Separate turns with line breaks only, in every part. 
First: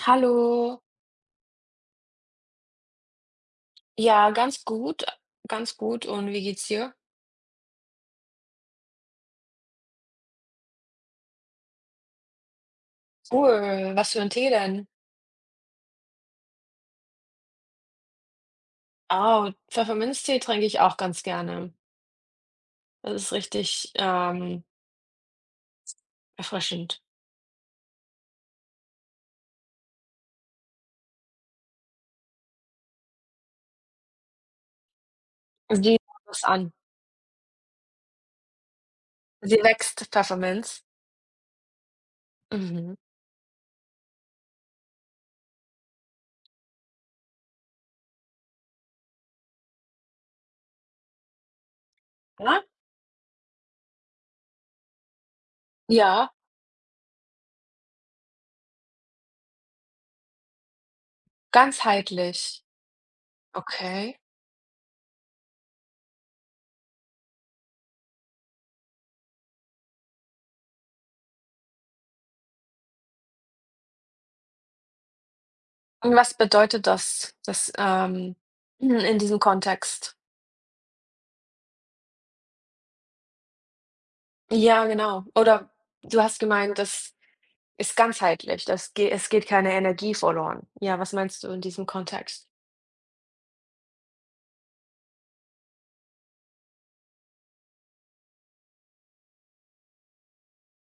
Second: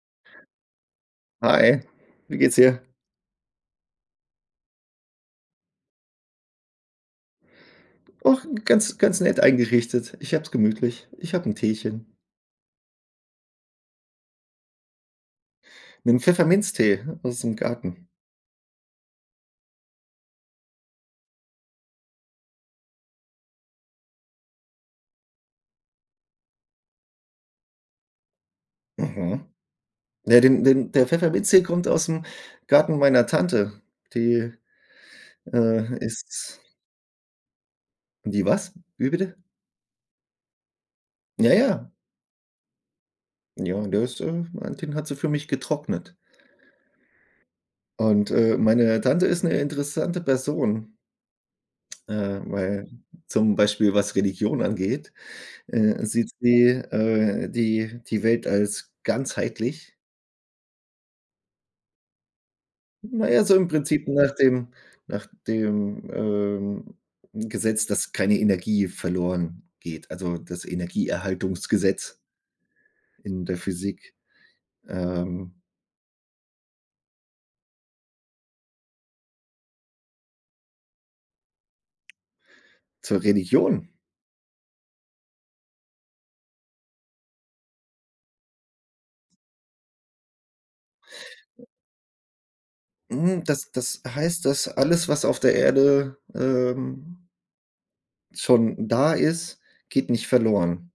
Hallo.
Hi, wie geht's dir?
Ja, ganz gut, ganz gut. Und wie geht's dir?
Och, ganz ganz nett eingerichtet. Ich hab's gemütlich. Ich hab ein Teechen,
Cool. Was für ein Tee denn?
einen Pfefferminztee aus dem Garten.
Oh, Pfefferminztee trinke ich auch ganz gerne. Das ist richtig, erfrischend.
Mhm. Ja, den der Pfefferminztee kommt aus dem Garten meiner Tante. Die,
Wie das
ist
an?
die was? Wie bitte?
Sie wächst, Pfefferminz?
Ja, ja.
Mhm.
Ja, der ist, den hat sie für mich getrocknet. Und, meine Tante ist eine interessante Person,
Ja?
weil zum Beispiel, was Religion angeht, sieht
Ja,
sie, die Welt als ganzheitlich.
ganzheitlich.
Na ja, so im Prinzip
Okay.
nach dem nach dem Gesetz, dass keine Energie verloren geht, also das Energieerhaltungsgesetz in der Physik. Ähm,
Und was bedeutet das, in diesem Kontext?
zur Religion.
Ja, genau. Oder du hast gemeint, dass ist ganzheitlich, das ge es geht keine Energie verloren. Ja, was meinst du in diesem Kontext?
Hm, das heißt, dass alles, was auf der Erde, schon da ist, geht nicht verloren.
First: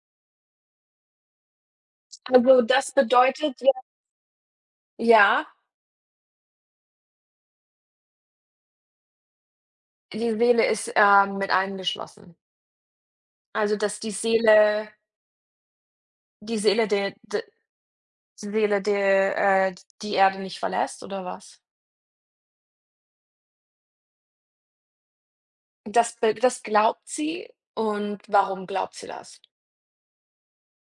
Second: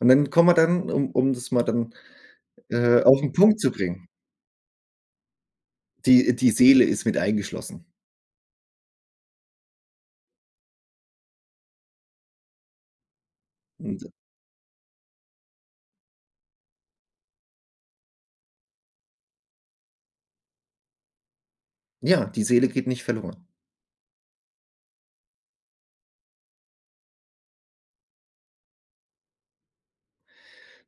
Und dann kommen wir dann, um das mal dann,
Also, das
auf den Punkt
bedeutet
zu
ja,
bringen.
ja,
Die Seele ist mit eingeschlossen.
die Seele ist, mit eingeschlossen. Also, dass
Und
die Seele der d Seele der die Erde nicht verlässt oder was?
ja, die Seele geht nicht verloren.
Das glaubt sie, und warum glaubt sie das?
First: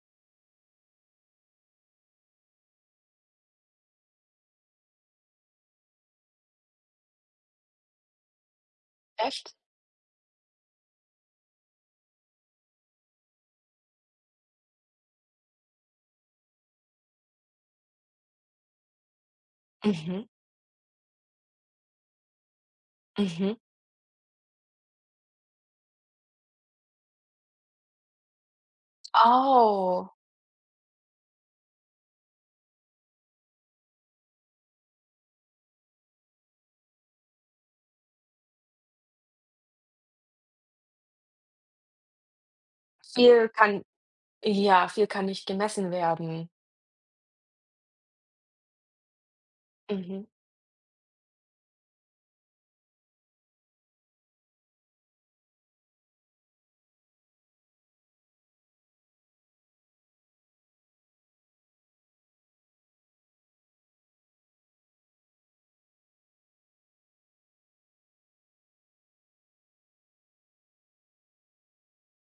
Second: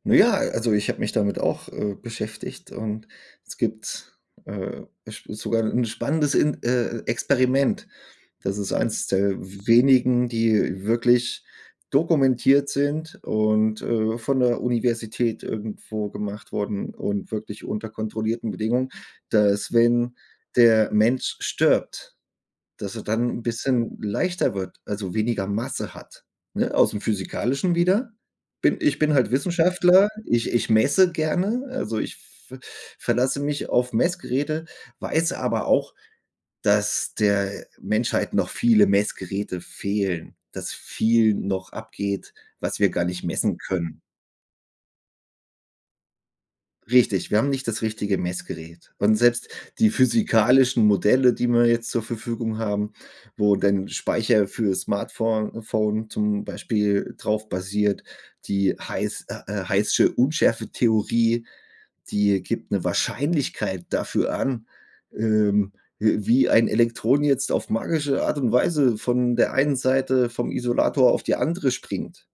Na ja, also ich habe mich damit auch, beschäftigt, und es gibt, sp sogar 'n spannendes in Experiment. Das ist eins der
Echt?
wenigen, die wirklich dokumentiert sind und, von der Universität irgendwo gemacht wurden, und wirklich unter kontrollierten Bedingungen, dass, wenn
Mhm,
der Mensch stirbt, dass er dann ein
mhm.
bisschen leichter wird, also weniger Masse hat, ne? Aus dem Physikalischen wieder. Bin ich bin halt Wissenschaftler,
Oh,
ich messe gerne, also ich v verlasse mich auf Messgeräte, weiß aber auch, dass der Menschheit noch viele Messgeräte fehlen, dass viel noch abgeht, was wir gar nicht
viel
messen
kann,
können.
ja, viel kann nicht gemessen werden.
Richtig, wir haben nicht das richtige Messgerät. Und selbst die
Mhm.
physikalischen Modelle, die wir jetzt zur Verfügung haben, wo dann Speicher für Smartphone Phone zum Beispiel drauf basiert, die Heißsche Unschärfetheorie, die gibt eine Wahrscheinlichkeit dafür an, ähm, wie ein Elektron jetzt auf magische Art und Weise von der einen Seite vom Isolator auf die andere springt.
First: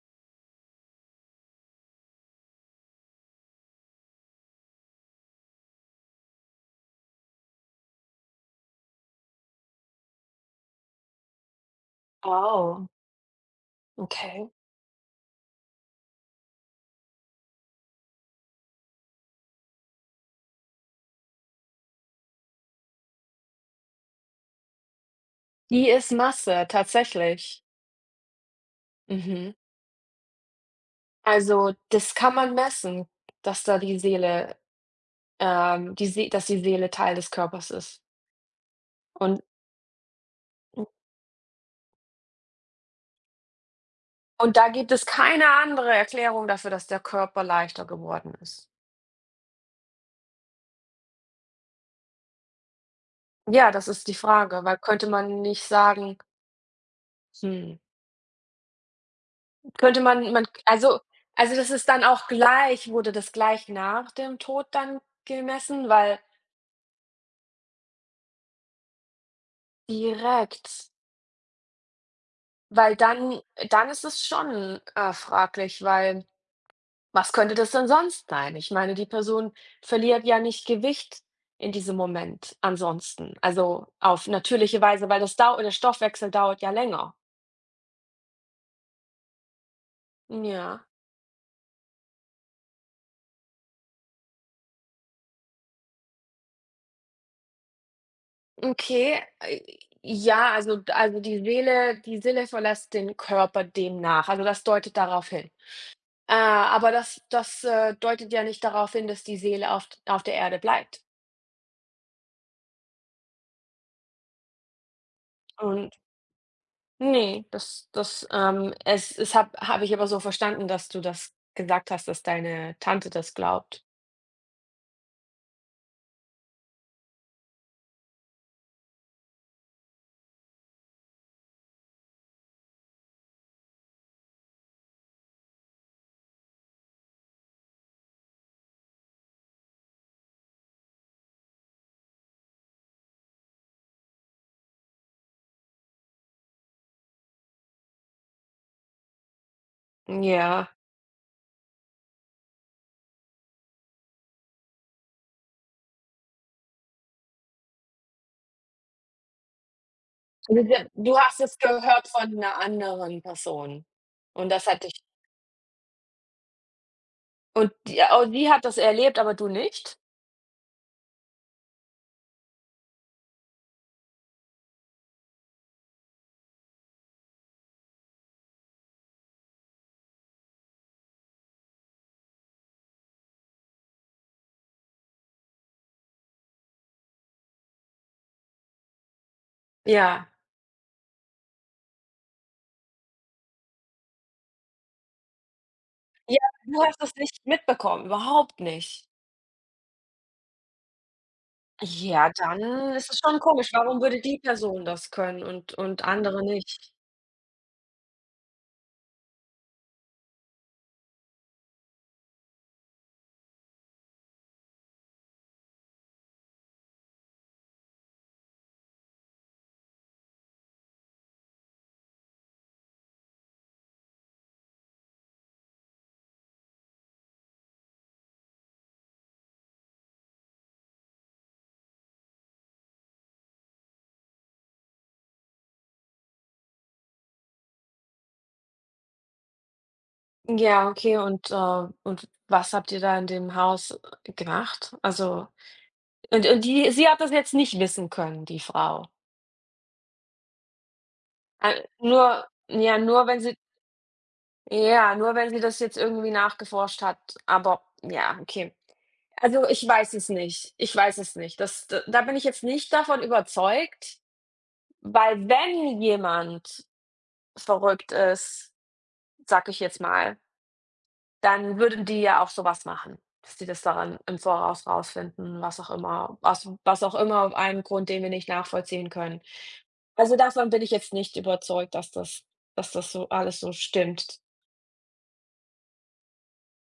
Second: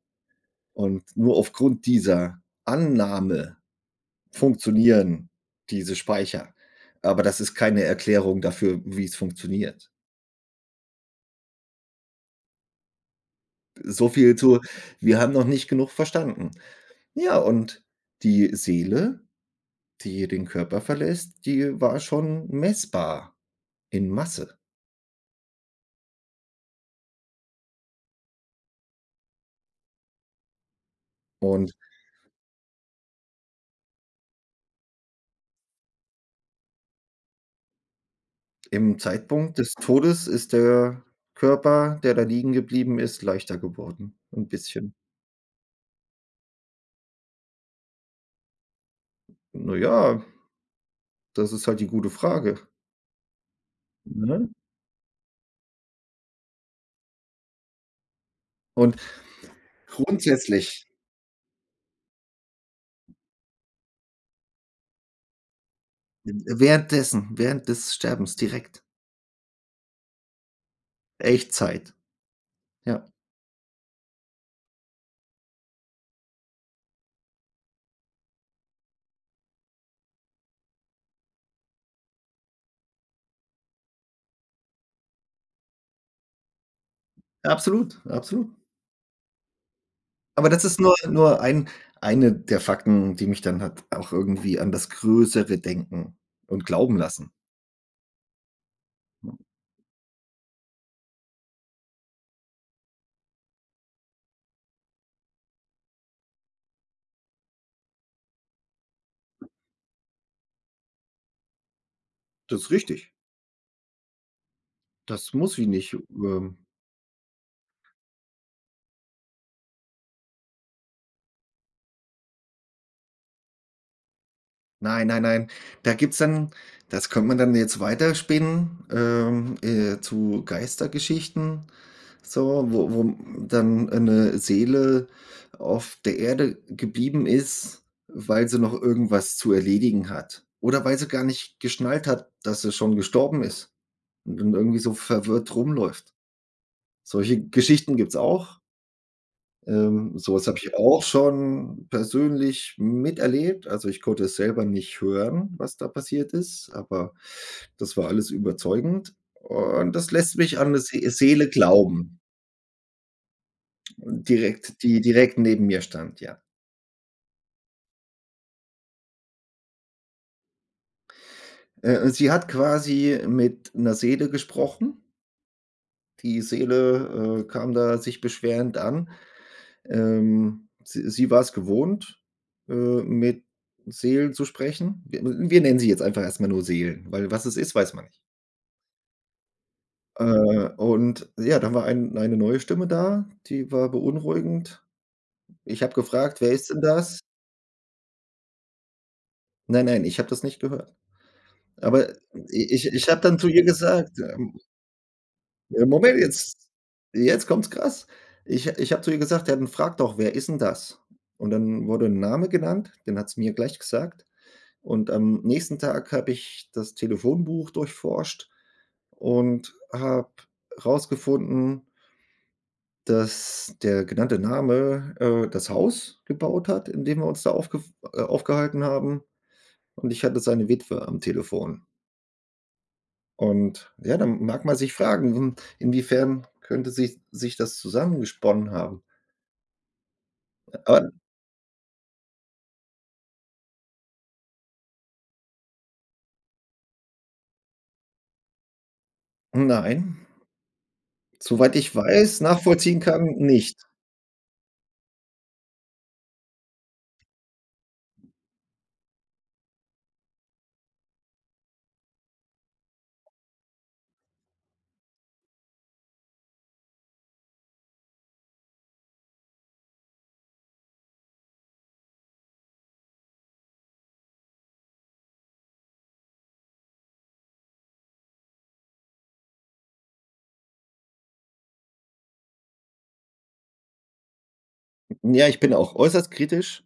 Und nur aufgrund dieser Annahme funktionieren diese Speicher. Aber das ist keine Erklärung dafür, wie es funktioniert.
Oh,
So viel
okay.
zu: Wir haben noch nicht genug verstanden. Ja, und die Seele, die den Körper verlässt, die war schon messbar in Masse.
Die ist Masse, tatsächlich. Mhm.
Und
Also, das kann man messen, dass da die Seele, die See dass die Seele Teil des Körpers ist.
im
Und
Zeitpunkt des Todes ist der Körper, der da liegen geblieben ist, leichter geworden, ein
und da gibt
bisschen.
es keine andere Erklärung dafür, dass der Körper leichter geworden ist.
Na ja, das ist halt die gute Frage,
Ja, das ist die
ne?
Frage, weil könnte man nicht sagen? Hm.
Und
Könnte man, man,
grundsätzlich
also, das ist dann auch gleich, wurde das gleich nach dem Tod dann gemessen, weil
währenddessen, während des Sterbens, direkt.
direkt,
Echtzeit.
weil
Ja,
dann, dann ist es schon, fraglich, weil was könnte das denn sonst sein? Ich meine, die Person verliert ja nicht Gewicht in diesem Moment ansonsten, also auf natürliche Weise, weil das dau der Stoffwechsel dauert ja länger.
absolut, absolut. Aber das ist
Ja,
nur eine der Fakten, die mich dann halt auch irgendwie an das Größere denken und glauben lassen.
okay. Ja, also die Seele verlässt den Körper demnach, also das deutet darauf hin. Aber das deutet ja nicht darauf hin, dass die Seele auf der Erde bleibt,
Das ist richtig. Das muss ich
und
nicht,
ne, es es habe ich aber so verstanden, dass du das gesagt hast, dass deine Tante das glaubt.
nein, nein, nein. Da gibt's dann das könnte man dann jetzt weiterspinnen, zu Geistergeschichten, so, wo dann eine Seele auf der Erde geblieben ist, weil sie noch irgendwas zu erledigen hat. Oder weil sie gar nicht geschnallt hat, dass sie schon gestorben ist und dann irgendwie so verwirrt rumläuft. Solche Geschichten gibt's auch. So was habe ich
Ja.
auch schon persönlich miterlebt. Also, ich konnte es selber nicht hören, was da passiert ist, aber das war alles überzeugend, und das lässt mich
Also,
an 'ne
d du hast
Seele
es gehört
glauben,
von einer anderen Person, und das
direkt
hat dich
die direkt neben mir stand, ja.
und die, oh, die hat das erlebt, aber du nicht?
Sie hat quasi mit 'ner Seele gesprochen. Die Seele, kam da sich beschwerend an. Sie war es gewohnt, mit Seelen zu sprechen. Wir nennen sie jetzt einfach erst mal nur Seelen, weil was es ist, weiß man nicht.
Ja.
Und ja, dann war eine neue Stimme da, die war beunruhigend. Ich habe
Ja,
gefragt: „Wer ist denn
du hast das
das?“
nicht mitbekommen, überhaupt nicht.
Nein, nein, ich habe das nicht gehört. Aber
Ja,
i ich
dann
ich
ist es
habe
schon
dann zu ihr
komisch. Warum
gesagt,
würde die Person das können und
Moment,
andere nicht?
jetzt kommt's krass. Ich habe zu ihr gesagt: „Ja, dann frag doch, wer ist 'n das?“ Und dann wurde 'n Name genannt, den hat sie mir gleich gesagt. Und am nächsten Tag habe ich das Telefonbuch durchforscht und habe herausgefunden, dass der genannte Name, das Haus gebaut hat, in dem wir uns da aufgef aufgehalten haben, und ich hatte seine Witwe am Telefon. Und ja, dann mag man sich fragen, hm, inwiefern könnte sich das zusammengesponnen haben?
Ja,
Aber
okay, und was habt ihr da in dem Haus, gemacht? Also, und die, sie hat das jetzt nicht wissen können, die Frau.
nein, soweit ich weiß,
Nur, ja,
nachvollziehen kann,
nur wenn sie,
nicht.
ja, nur wenn sie das jetzt irgendwie nachgeforscht hat, aber ja, okay. Also, ich weiß es nicht. Ich weiß es nicht. Das d Da bin ich jetzt nicht davon überzeugt, weil wenn jemand verrückt ist, sage ich jetzt mal, dann würden die ja auch so was machen, dass die das daran im Voraus rausfinden, was auch immer, aus was auch immer, auf einen Grund, den wir nicht nachvollziehen können. Also, davon bin ich jetzt nicht überzeugt, dass das so alles so stimmt.
Ja, ich bin auch äußerst kritisch.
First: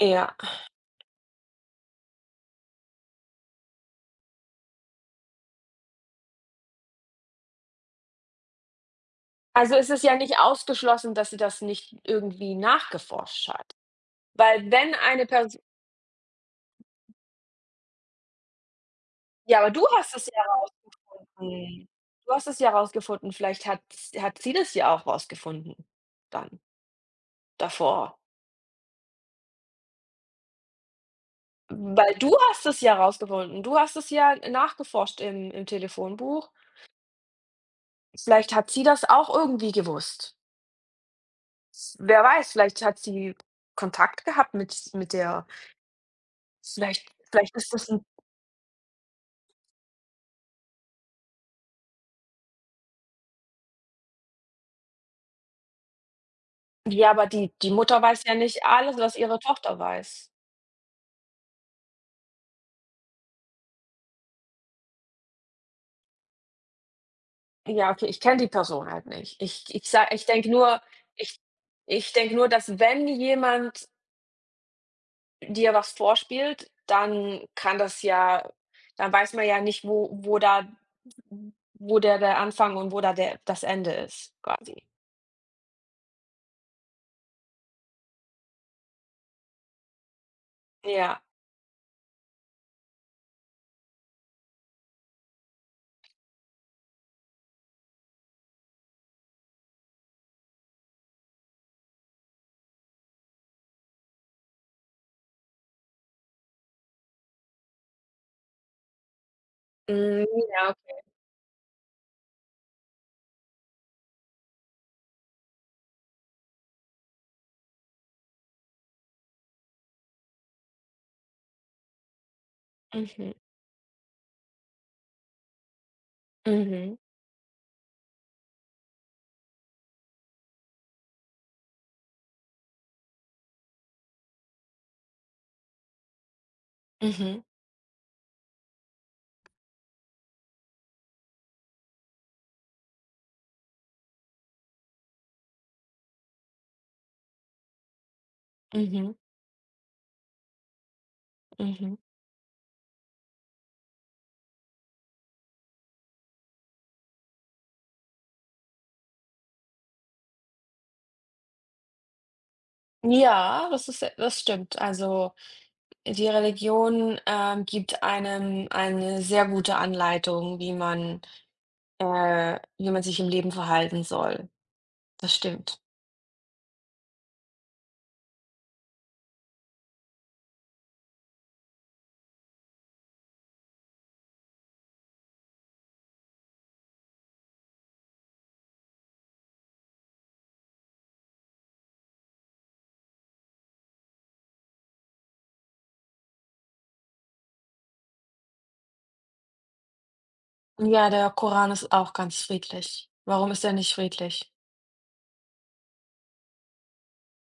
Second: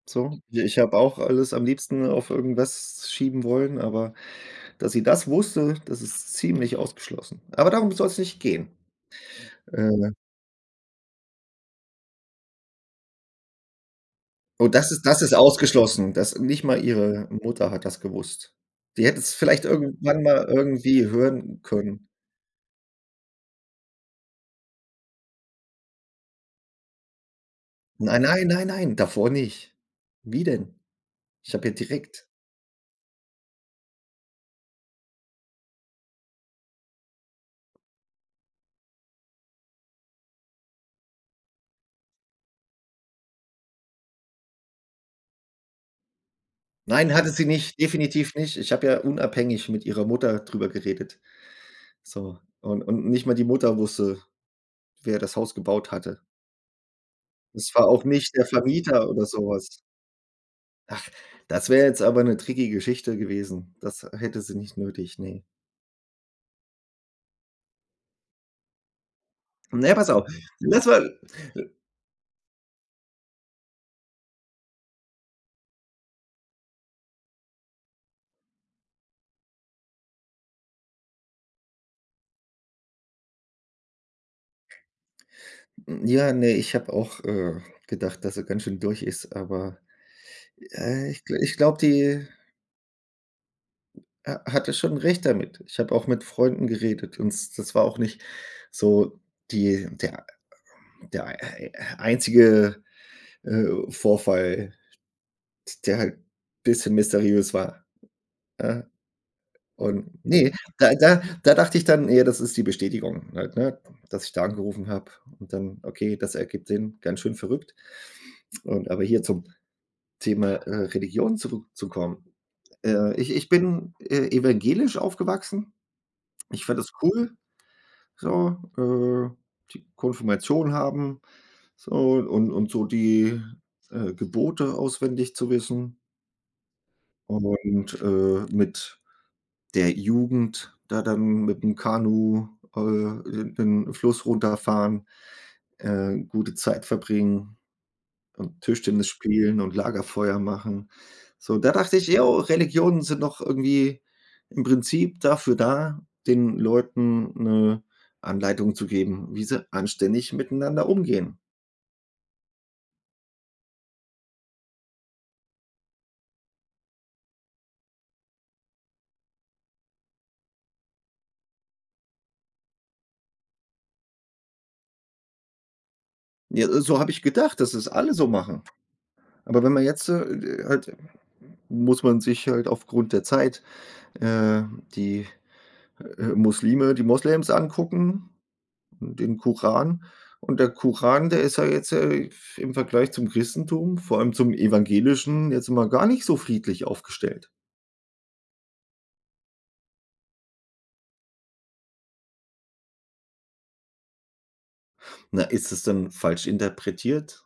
Ja.
So, i ich habe auch alles am liebsten auf irgendwas schieben wollen, aber dass sie das wusste, das ist ziemlich ausgeschlossen. Aber darum soll es nicht gehen.
Also, es ist
Äh,
ja nicht ausgeschlossen, dass sie das nicht irgendwie nachgeforscht hat.
oh,
Weil wenn
das
eine
ist
Person,
ausgeschlossen, dass nicht mal ihre Mutter hat das gewusst. Die hätte es
ja,
vielleicht
aber du hast
irgendwann
es ja
mal irgendwie hören
rausgefunden.
können.
Du hast es ja rausgefunden, vielleicht hat, hat sie das ja auch rausgefunden, dann davor.
Nein, nein, nein, nein, davor nicht. Wie denn? Ich habe ja
Weil
direkt
du hast es ja rausgefunden. Du hast es ja nachgeforscht im im Telefonbuch. Vielleicht hat sie das auch irgendwie gewusst. Wer weiß, vielleicht hat sie Kontakt gehabt mit der, vielleicht
nein, hatte sie
vielleicht ist
nicht,
das 'n,
definitiv nicht. Ich habe ja unabhängig mit ihrer Mutter drüber geredet. So, und nicht mal die Mutter wusste, wer das Haus gebaut hatte.
ja, aber die
Es
die
war
Mutter
auch
weiß
nicht
ja
der
nicht alles,
Vermieter
was
oder
ihre
so
Tochter
was.
weiß.
Ach, das wäre jetzt aber 'ne tricky Geschichte gewesen. Das hätte sie nicht nötig, ne.
Ja, okay, ich kenne die Person halt nicht.
Na ja, pass auf.
Ich denke nur,
Lass mal
ich ich denke nur, dass wenn jemand dir was vorspielt, dann kann das ja, dann weiß man ja nicht, wo wo da, wo der der Anfang und wo da der das Ende ist quasi.
ja, ne, ich habe auch, gedacht, dass sie ganz schön durch ist, aber,
Ja.
ich glaube, die ha hatte schon recht damit. Ich habe auch mit Freunden geredet, und s das war auch nicht so die der der ei einzige, Vorfall, der halt bisschen mysteriös war, ja? Und
Hm,
nee,
ja,
da dachte ich dann: „Ja, das ist die Bestätigung halt, ne, dass ich da angerufen habe.“ Und dann: „Okay, das ergibt Sinn, ganz schön verrückt.“ Und aber hier, zum Thema, Religion, zurückzukommen.
okay.
Ich bin, evangelisch aufgewachsen. Ich fand das
Mhm,
cool, so, die Konfirmation haben, so, und so die, Gebote auswendig zu wissen,
mhm,
und, mit der Jugend da dann mit dem Kanu, den Fluss runterfahren, gute Zeit verbringen und
mhm,
Tischtennis
mhm,
spielen und Lagerfeuer machen. So, da
mhm.
dachte ich: „Jo, Religionen sind doch irgendwie im Prinzip dafür da, den Leuten 'ne Anleitung zu geben, wie sie anständig miteinander umgehen.“
Ja, das ist, das stimmt. Also, die Religion, gibt einem eine sehr gute Anleitung, wie man, wie man sich im Leben verhalten soll. Das stimmt.
Ja, so habe ich gedacht, dass es alle so machen. Aber wenn man jetzt, halt muss man sich halt, aufgrund der Zeit, äh, die Muslime, die Moslems angucken, den Koran. Und der Koran, der ist ja jetzt, im Vergleich zum Christentum, vor allem zum Evangelischen, jetzt mal gar nicht so friedlich aufgestellt.
Ja, der Koran ist auch ganz friedlich. Warum ist er nicht friedlich?
Na, ist es denn falsch interpretiert?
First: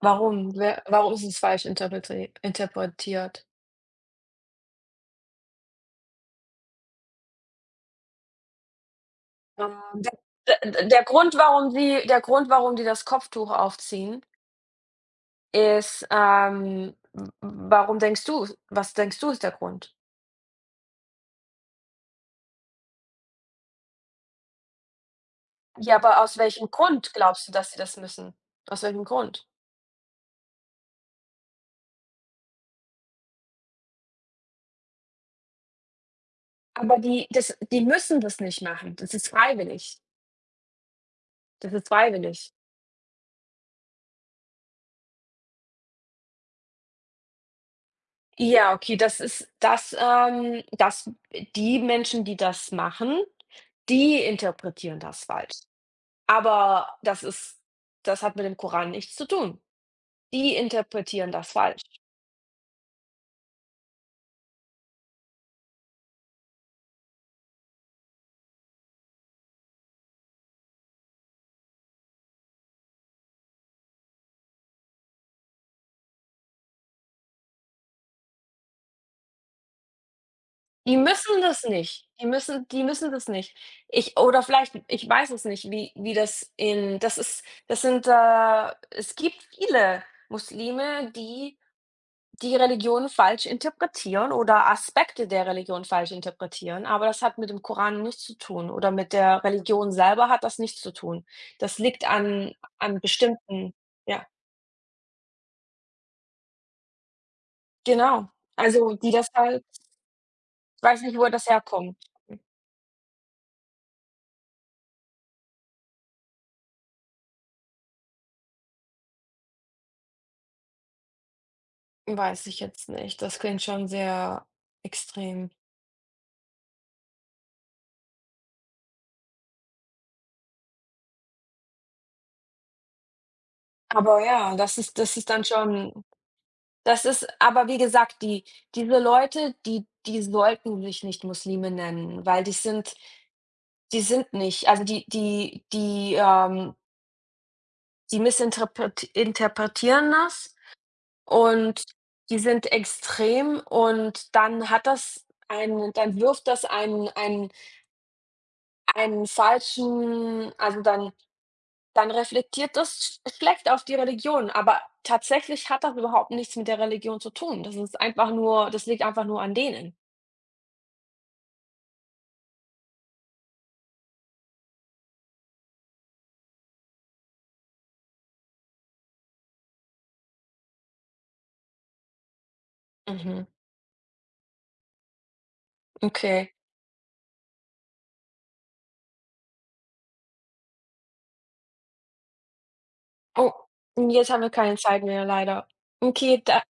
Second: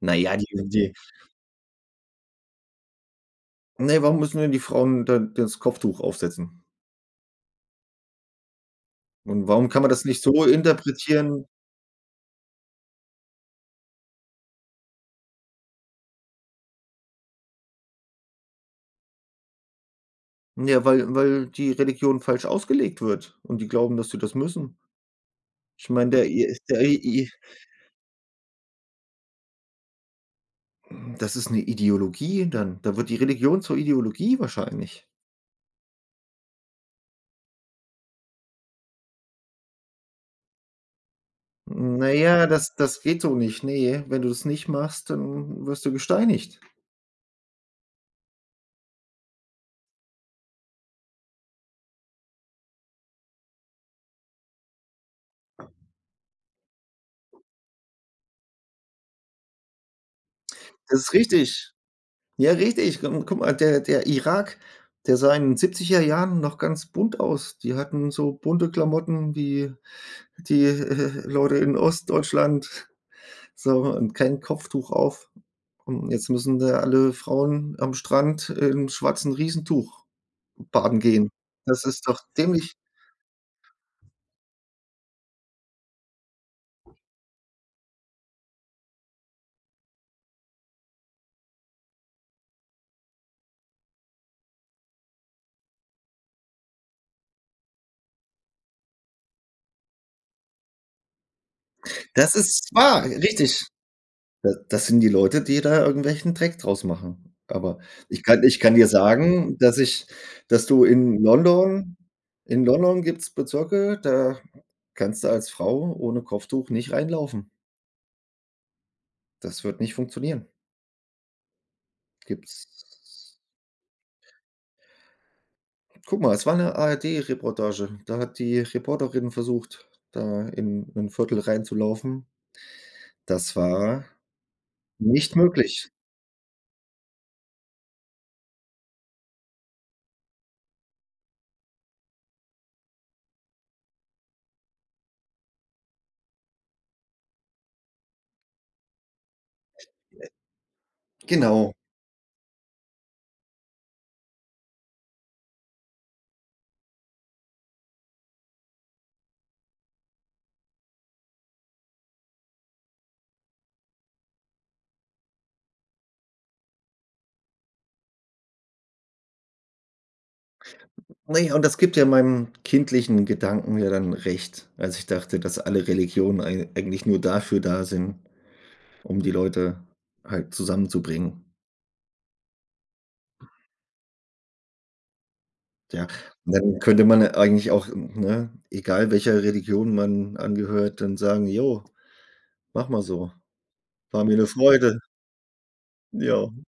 Na ja, die
Warum? Wer,
die
warum ist es falsch interpretiert?
ne, warum müssen denn die Frauen da das Kopftuch aufsetzen? Und warum kann man das nicht so
Der Grund,
interpretieren?
warum die, der Grund, warum die das Kopftuch aufziehen, ist, w- warum denkst du, was denkst du ist der Grund?
Ja, weil die Religion falsch ausgelegt wird und die glauben, dass sie das müssen. Ich
Ja,
meine,
aber aus welchem
der
Grund
i
glaubst du, dass sie das müssen? Aus welchem Grund?
Das ist 'ne Ideologie dann. Da wird die Religion zur Ideologie wahrscheinlich.
Aber die, das, die müssen das nicht machen. Das ist freiwillig. Das ist
Na ja,
freiwillig.
das geht so nicht. Ne, wenn du das nicht machst, dann wirst du gesteinigt.
Ja, okay, das ist das, das, die Menschen, die das machen, die interpretieren das falsch. Aber das ist, das hat mit dem Koran nichts zu tun. Die
Das ist
interpretieren das
richtig.
falsch.
Ja, richtig. Gu Guck mal, der Irak, der sah in den 70er Jahren noch ganz bunt aus. Die hatten so bunte Klamotten wie die, Leute in Ostdeutschland, so, und kein Kopftuch auf. Und jetzt müssen da alle Frauen am Strand im schwarzen Riesentuch
Die
baden gehen.
müssen das
Das ist
nicht.
doch
Die müssen
dämlich.
die müssen das nicht. Ich oder vielleicht, ich weiß es nicht, wie wie das in, das ist, das sind, es gibt viele Muslime, die die Religion falsch interpretieren oder Aspekte der Religion falsch interpretieren, aber das hat mit dem Koran nichts zu tun oder mit der Religion selber hat das nichts zu tun. Das liegt
Das
an
ist
an
wahr, richtig.
bestimmten, ja,
Da, das sind die Leute, die da irgendwelchen Dreck draus machen. Aber
genau.
ich kann dir
Also, die das
sagen,
halt,
dass ich dass
ich
du
weiß nicht,
in
wo das
London,
herkommt.
in London gibt's Bezirke, da kannst du als Frau ohne Kopftuch nicht reinlaufen. Das wird nicht funktionieren.
Hm, weiß ich jetzt nicht.
Gibt's
Das klingt schon sehr extrem.
guck mal, es war 'ne ARD-Reportage. Da hat die Reporterin versucht, da in 'nen Viertel reinzulaufen. Das war
Aber ja, das ist, das ist
nicht
dann
möglich.
schon, das ist aber wie gesagt, die, diese Leute, die die sollten sich nicht Muslime nennen, weil die sind, die sind nicht. Also, die die missinterpret das,
Genau.
und die sind extrem und dann hat das einen, dann wirft das einen, einen, einen falschen, also, dann, dann reflektiert das schlecht auf die Religion, aber tatsächlich hat das überhaupt nichts mit der Religion zu tun. Das ist einfach nur, das liegt einfach nur an denen.
Naja, und das gibt ja meinem kindlichen Gedanken ja dann recht, als ich dachte, dass alle Religionen ei eigentlich nur dafür da sind, um die Leute halt zusammenzubringen.
Mhm,
Ja,
okay.
und dann könnte man eigentlich auch, ne, egal welcher Religion man angehört, dann sagen: „Jo, mach mal so.
Oh,
War
jetzt
mir
haben
eine
wir keine
Freude.
Zeit mehr leider. Okay, da
Ja.“